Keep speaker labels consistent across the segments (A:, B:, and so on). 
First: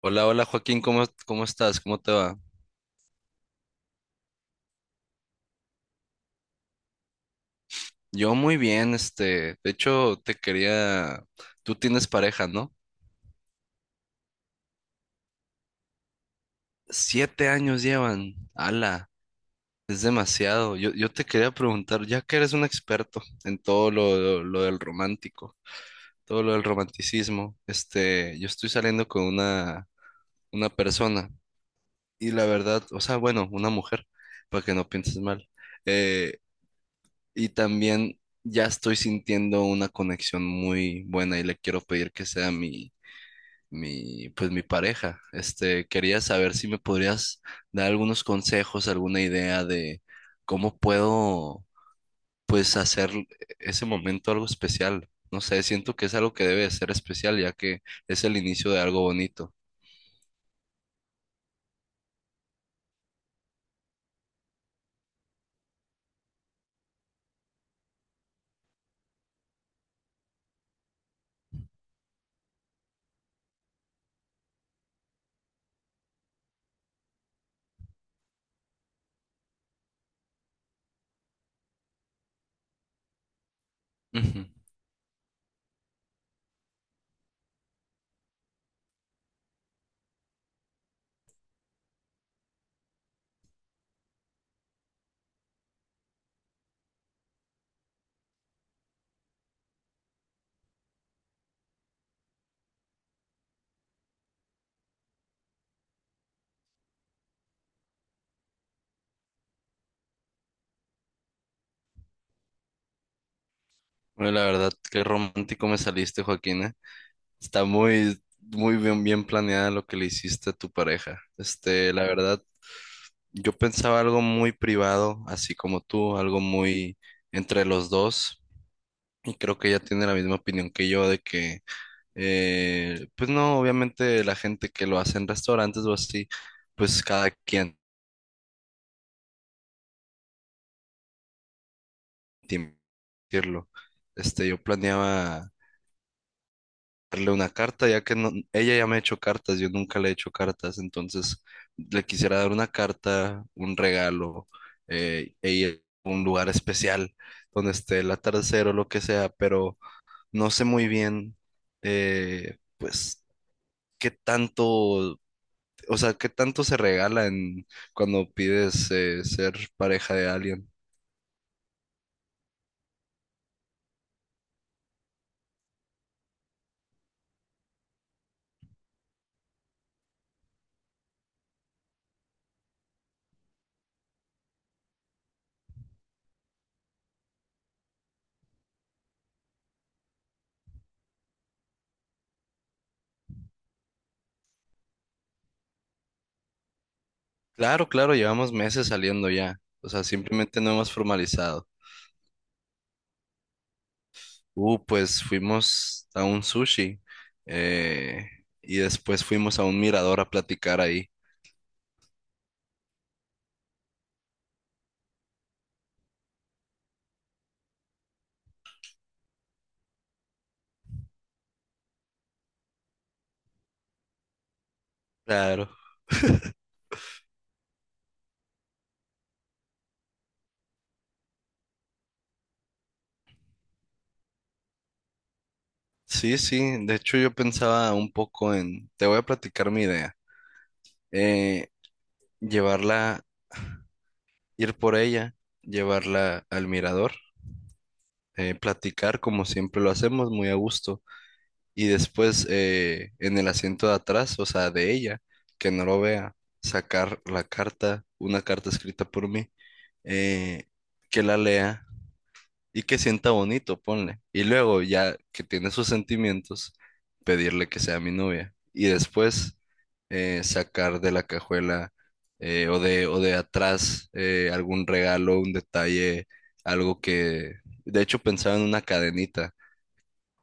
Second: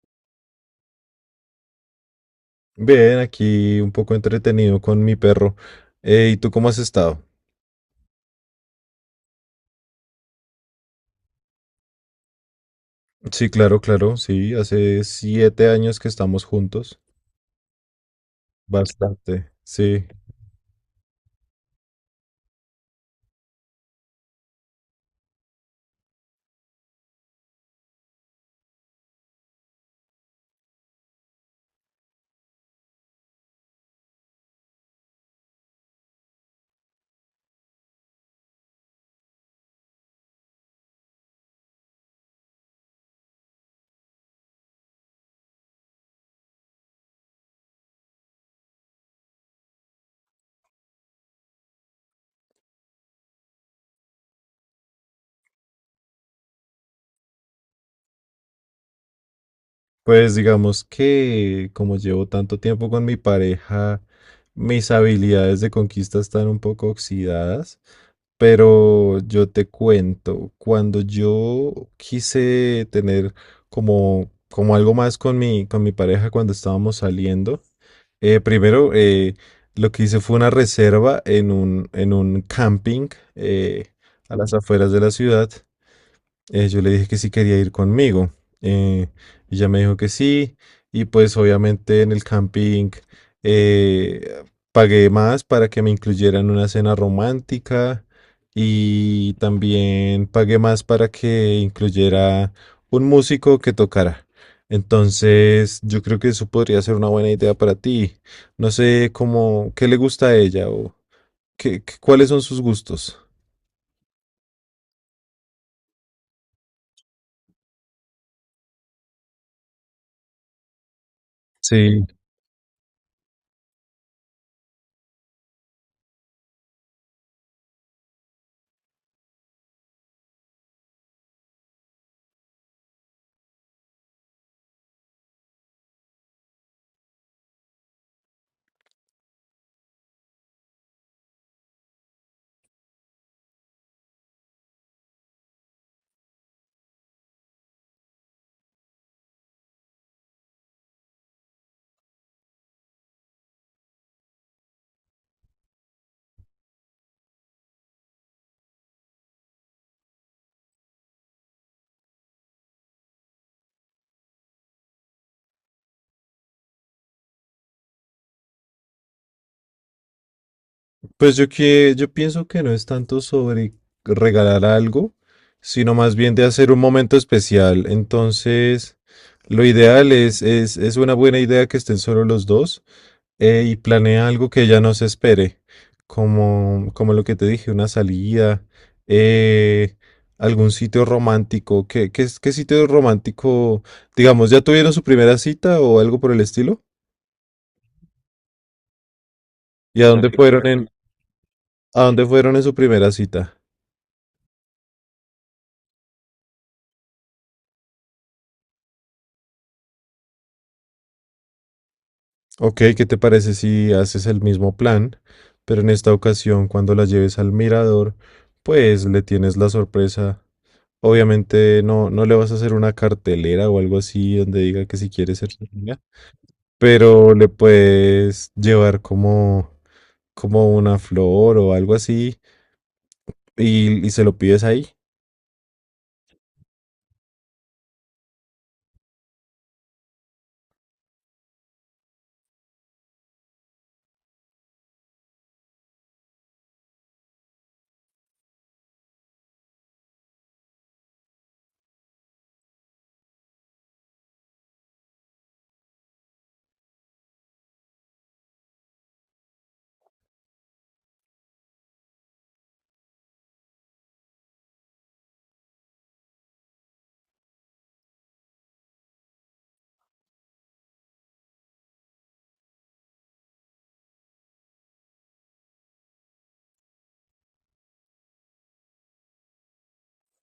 A: Hola, hola Joaquín, ¿cómo estás? ¿Cómo te va?
B: Bien, aquí un poco entretenido con mi perro. ¿y tú cómo has estado?
A: Yo muy bien, este, de hecho te quería, tú tienes pareja, ¿no?
B: Sí, claro, claro, sí. Hace 7 años que estamos juntos.
A: 7 años llevan, ala,
B: Bastante,
A: es
B: sí.
A: demasiado. Yo te quería preguntar, ya que eres un experto en todo lo del romántico, todo lo del romanticismo, este, yo estoy saliendo con una persona y la verdad, o sea, bueno, una mujer, para que no pienses mal. Eh, Y también ya estoy sintiendo una conexión muy buena y le quiero pedir que sea pues mi pareja. Este, quería saber si me podrías dar algunos consejos, alguna idea de cómo puedo, pues, hacer ese momento algo especial. No sé, siento que es algo que debe de ser especial, ya que es el inicio de algo bonito.
B: Pues digamos que como llevo tanto tiempo con mi pareja, mis habilidades de conquista están un poco oxidadas, pero yo te cuento, cuando yo quise tener como algo más con mi pareja cuando estábamos saliendo, primero lo que hice fue una reserva en un camping eh, a
A: Ujú.
B: las afueras de la ciudad. Yo le dije que si quería ir conmigo. eh, Ella me dijo que sí. Y pues obviamente en el camping eh, pagué más para que me incluyeran una cena romántica. Y también pagué más para que incluyera un músico que tocara. Entonces, yo creo que eso podría ser una buena idea para ti. No sé cómo, qué le gusta a ella o cuáles son sus gustos.
A: Bueno, la verdad, qué romántico me saliste, Joaquín. Está muy bien, bien planeada lo que le hiciste a tu pareja. Este, la
B: Sí.
A: verdad, yo pensaba algo muy privado, así como tú, algo muy entre los dos. Y creo que ella tiene la misma opinión que yo de que, pues no, obviamente la gente que lo hace en restaurantes o así, pues cada quien tiene que decirlo. Este, yo planeaba darle una carta, ya que ella ya me ha hecho cartas, yo nunca le he hecho cartas, entonces le quisiera dar una carta, un regalo, e ir a un lugar especial donde esté el atardecer o lo que sea, pero no sé muy bien, pues, qué tanto, o sea, qué tanto se regala en, cuando pides ser pareja de alguien.
B: Pues yo que yo pienso que no es tanto sobre regalar algo, sino más bien de hacer un momento especial. Entonces, lo ideal es una buena idea que estén solo los dos, y planea algo que ella no se espere, como lo que te dije, una salida, eh, algún sitio romántico. ¿ Qué sitio romántico, digamos, ya tuvieron su primera cita o algo por el estilo?
A: Claro, claro, llevamos meses saliendo ya, o
B: ¿Y
A: sea,
B: a dónde
A: simplemente
B: fueron
A: no
B: en,
A: hemos formalizado.
B: a dónde fueron en su primera cita?
A: Pues fuimos a un sushi eh, y después fuimos a un mirador a platicar ahí.
B: Ok, ¿qué te parece si haces el mismo plan, pero en esta ocasión cuando la lleves al mirador, pues le tienes la sorpresa? Obviamente no, no le vas a hacer una cartelera o algo así donde diga que si quiere ser su
A: Claro.
B: amiga, pero le puedes llevar como una flor o algo así y se lo pides ahí.
A: Sí, sí, de hecho yo pensaba un poco en, te voy a platicar mi idea, eh, llevarla, ir por ella, llevarla al mirador, platicar como siempre lo hacemos, muy a gusto, y después en el asiento de atrás, o sea, de ella, que no lo vea, sacar la carta, una carta escrita por mí, eh, que la lea y que sienta bonito, ponle. Y luego, ya que tiene sus sentimientos, pedirle que sea mi novia. Y después sacar de la cajuela o de atrás algún regalo, un detalle, algo que... De hecho, pensaba en una cadenita.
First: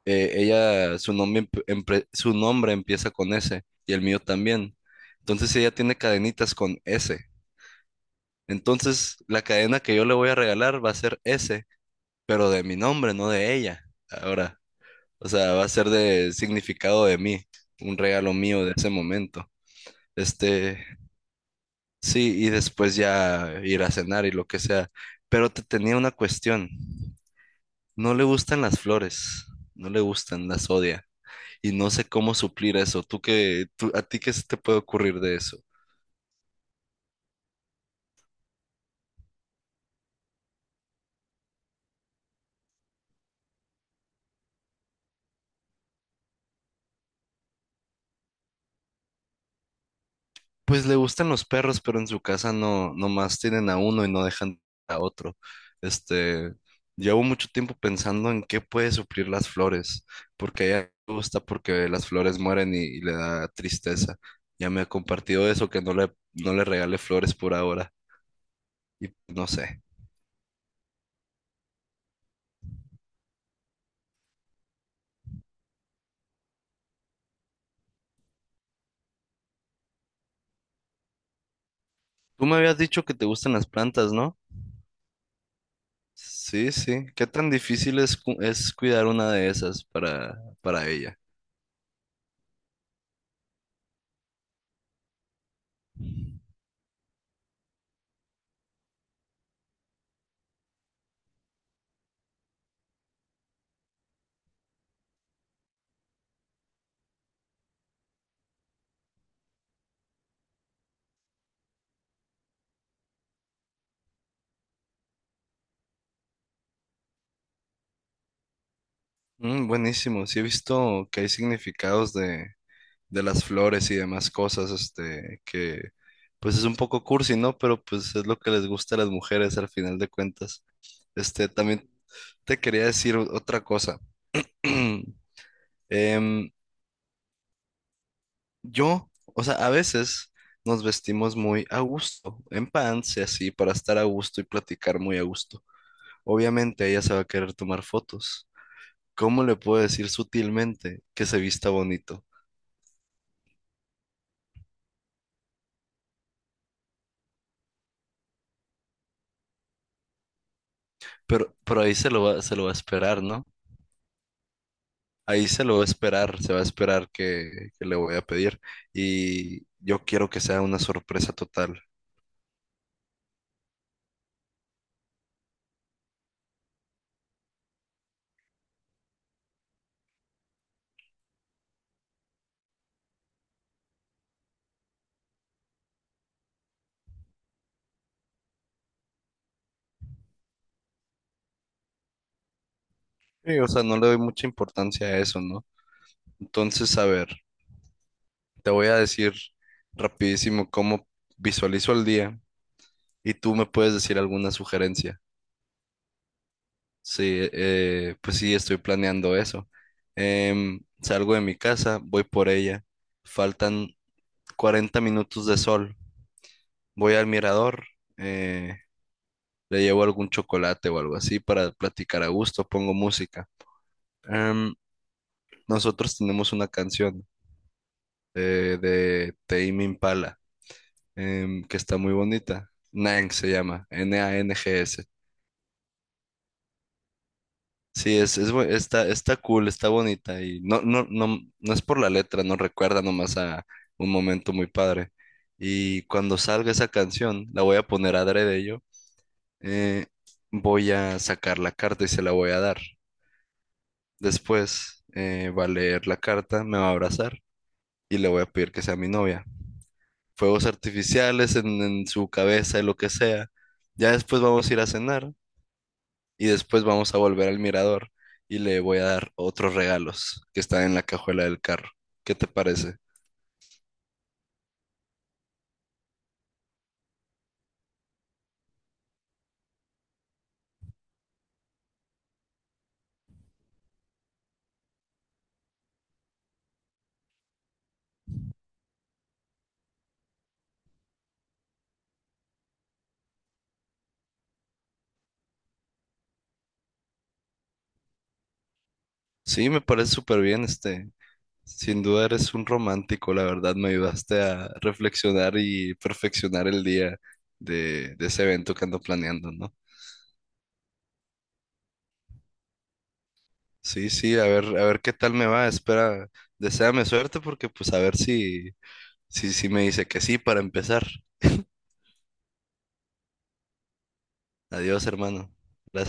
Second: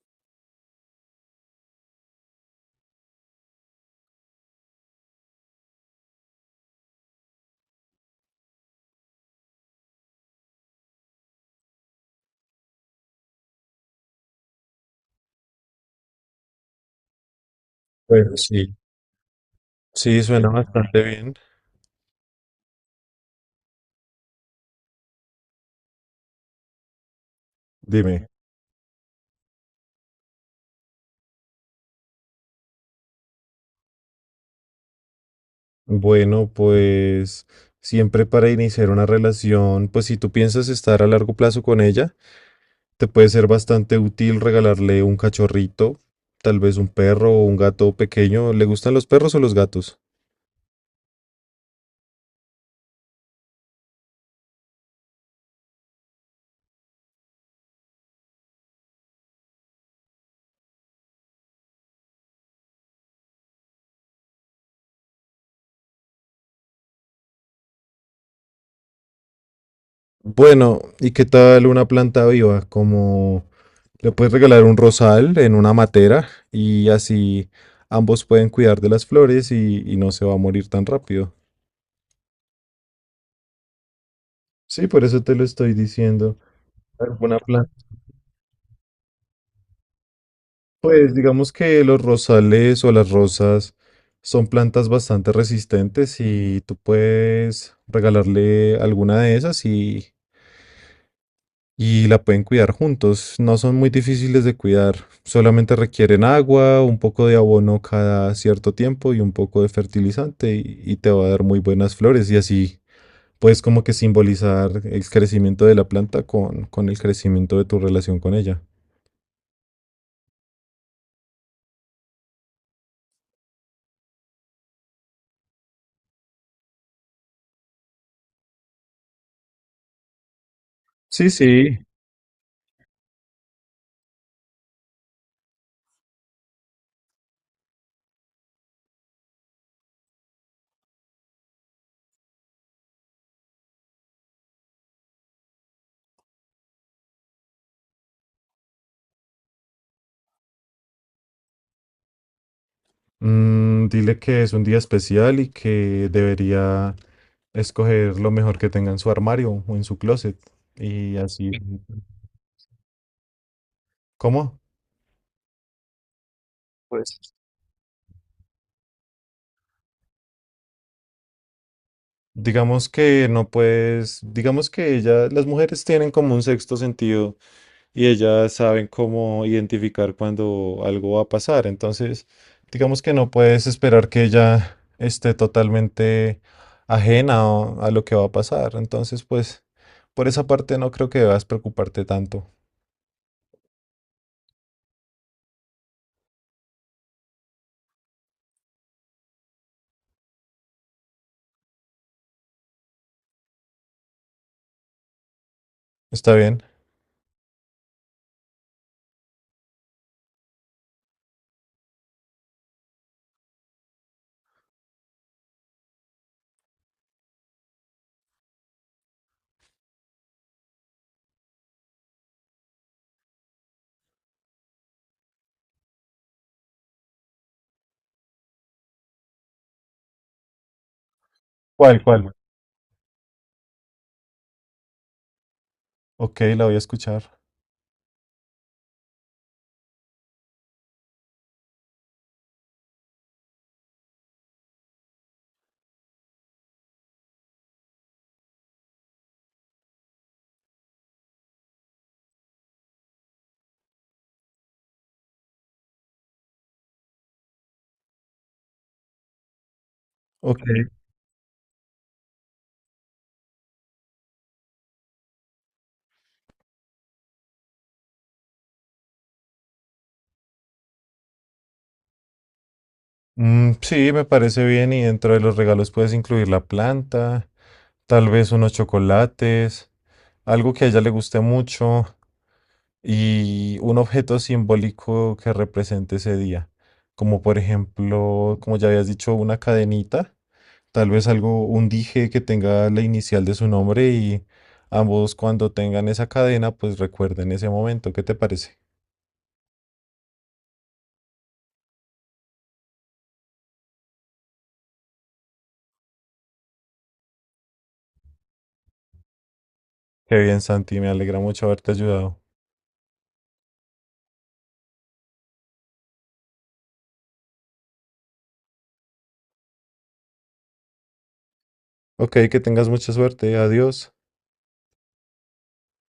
A: Ella, su nombre, su nombre empieza con S y el mío también. Entonces ella tiene cadenitas con S. Entonces la cadena que yo le voy a regalar va a ser S pero de mi nombre, no de ella. Ahora, o sea, va a ser de significado de mí, un regalo
B: Bueno,
A: mío de
B: sí,
A: ese momento.
B: sí, suena
A: Este,
B: bastante bien.
A: sí, y después ya ir a cenar y lo que sea. Pero te tenía una cuestión. No le
B: Dime.
A: gustan las flores, no le gustan, las odia. Y no sé cómo suplir eso. ¿ a ti qué se te puede ocurrir de eso?
B: Bueno, pues siempre para iniciar una relación, pues si tú piensas estar a largo plazo con ella, te puede ser bastante útil regalarle un cachorrito, tal vez un perro o un gato pequeño. ¿Le gustan los perros o los gatos?
A: Pues le gustan los perros, pero en su casa no, nomás tienen a uno y no dejan a otro. Este, llevo mucho tiempo pensando en qué puede suplir las flores, porque a ella le gusta porque las flores mueren y le da tristeza. Ya me ha compartido eso, que no le regale flores por ahora, y no sé.
B: Bueno, ¿y qué tal una planta viva? Como le puedes regalar un rosal en una matera y así ambos pueden cuidar de las flores y no se va a morir tan rápido.
A: Tú me habías dicho que te gustan las plantas, ¿no?
B: Sí, por eso te lo estoy diciendo.
A: Sí, sí. ¿Qué
B: Alguna
A: tan
B: planta.
A: difícil es, es cuidar una de esas para
B: Pues
A: ella?
B: digamos que los rosales o las rosas son plantas bastante resistentes y tú puedes regalarle alguna de esas y la pueden cuidar juntos. No son muy difíciles de cuidar, solamente requieren agua, un poco de abono cada cierto tiempo y un poco de fertilizante y te va a dar muy buenas flores y así puedes como que simbolizar el crecimiento de la planta con el crecimiento de tu relación con ella.
A: Mm, buenísimo. Sí he visto que hay significados de las flores y demás cosas, este, que pues es un poco cursi, ¿no? Pero pues es lo que les gusta a las mujeres al final de cuentas.
B: Sí,
A: Este,
B: sí.
A: también te quería decir otra cosa. Em, yo, o sea, a veces nos vestimos muy a gusto, en pants y así, para estar a gusto y platicar muy a gusto. Obviamente ella se va a querer tomar fotos. ¿Cómo le puedo decir sutilmente que se vista bonito?
B: Mm, dile que es un día especial y que debería escoger lo mejor que tenga en su armario o en su closet. Y así.
A: Pero ahí se lo va a esperar, ¿no?
B: ¿Cómo?
A: Ahí se lo va a esperar, se va a esperar
B: Pues
A: que le voy a pedir. Y yo quiero que sea una sorpresa total.
B: digamos que no puedes, digamos que ella, las mujeres tienen como un sexto sentido. Y ellas saben cómo identificar cuando algo va a pasar. Entonces, digamos que no puedes esperar que ella esté totalmente a lo que va a pasar. Entonces, pues, por esa parte no creo que debas preocuparte tanto.
A: Sí, o sea, no le doy mucha importancia a eso, ¿no? Entonces, a ver, te voy a decir rapidísimo cómo visualizo el día y tú me puedes decir alguna sugerencia.
B: ¿Está bien?
A: Sí, pues sí, estoy planeando eso. Em, salgo de mi casa, voy por ella. Faltan 40 minutos de sol. Voy al mirador. eh, Le llevo algún chocolate o algo así para platicar a gusto, pongo música. Em, nosotros tenemos una canción de Tame Impala que está
B: ¿Cuál,
A: muy
B: cuál?
A: bonita. Nang se llama, NANGS.
B: Ok, la voy a escuchar.
A: Sí, es está, está cool, está bonita y no es por la letra, nos recuerda nomás a un momento muy padre. Y cuando salga esa canción, la voy a poner adrede yo, eh, voy a sacar la carta y se la voy a dar. Después va a leer la carta, me va a abrazar y le voy a pedir que sea mi novia.
B: Ok.
A: Fuegos
B: Ok.
A: artificiales en su cabeza y lo que sea. Ya después vamos a ir a cenar y después vamos a volver al mirador y le voy a dar otros regalos que están en la cajuela del carro. ¿Qué te parece?
B: Mm, sí, me parece bien y dentro de los regalos puedes incluir la planta, tal vez unos chocolates, algo que a ella le guste mucho y un objeto simbólico que represente ese día. Como por ejemplo, como ya habías dicho, una cadenita, tal vez algo, un dije que tenga la inicial de su nombre y ambos cuando tengan esa cadena, pues recuerden ese momento. ¿Qué te parece?
A: Sí, me parece súper bien, este. Sin duda eres un romántico, la verdad me ayudaste a reflexionar y perfeccionar el día de ese evento que ando planeando, ¿no?
B: Qué bien, Santi, me alegra mucho haberte ayudado.
A: Sí, sí, a ver qué tal me va. Espera, deséame suerte porque pues a ver si, si me dice que sí para empezar.
B: Ok, que tengas mucha suerte. Adiós.
A: Adiós, hermano. Gracias.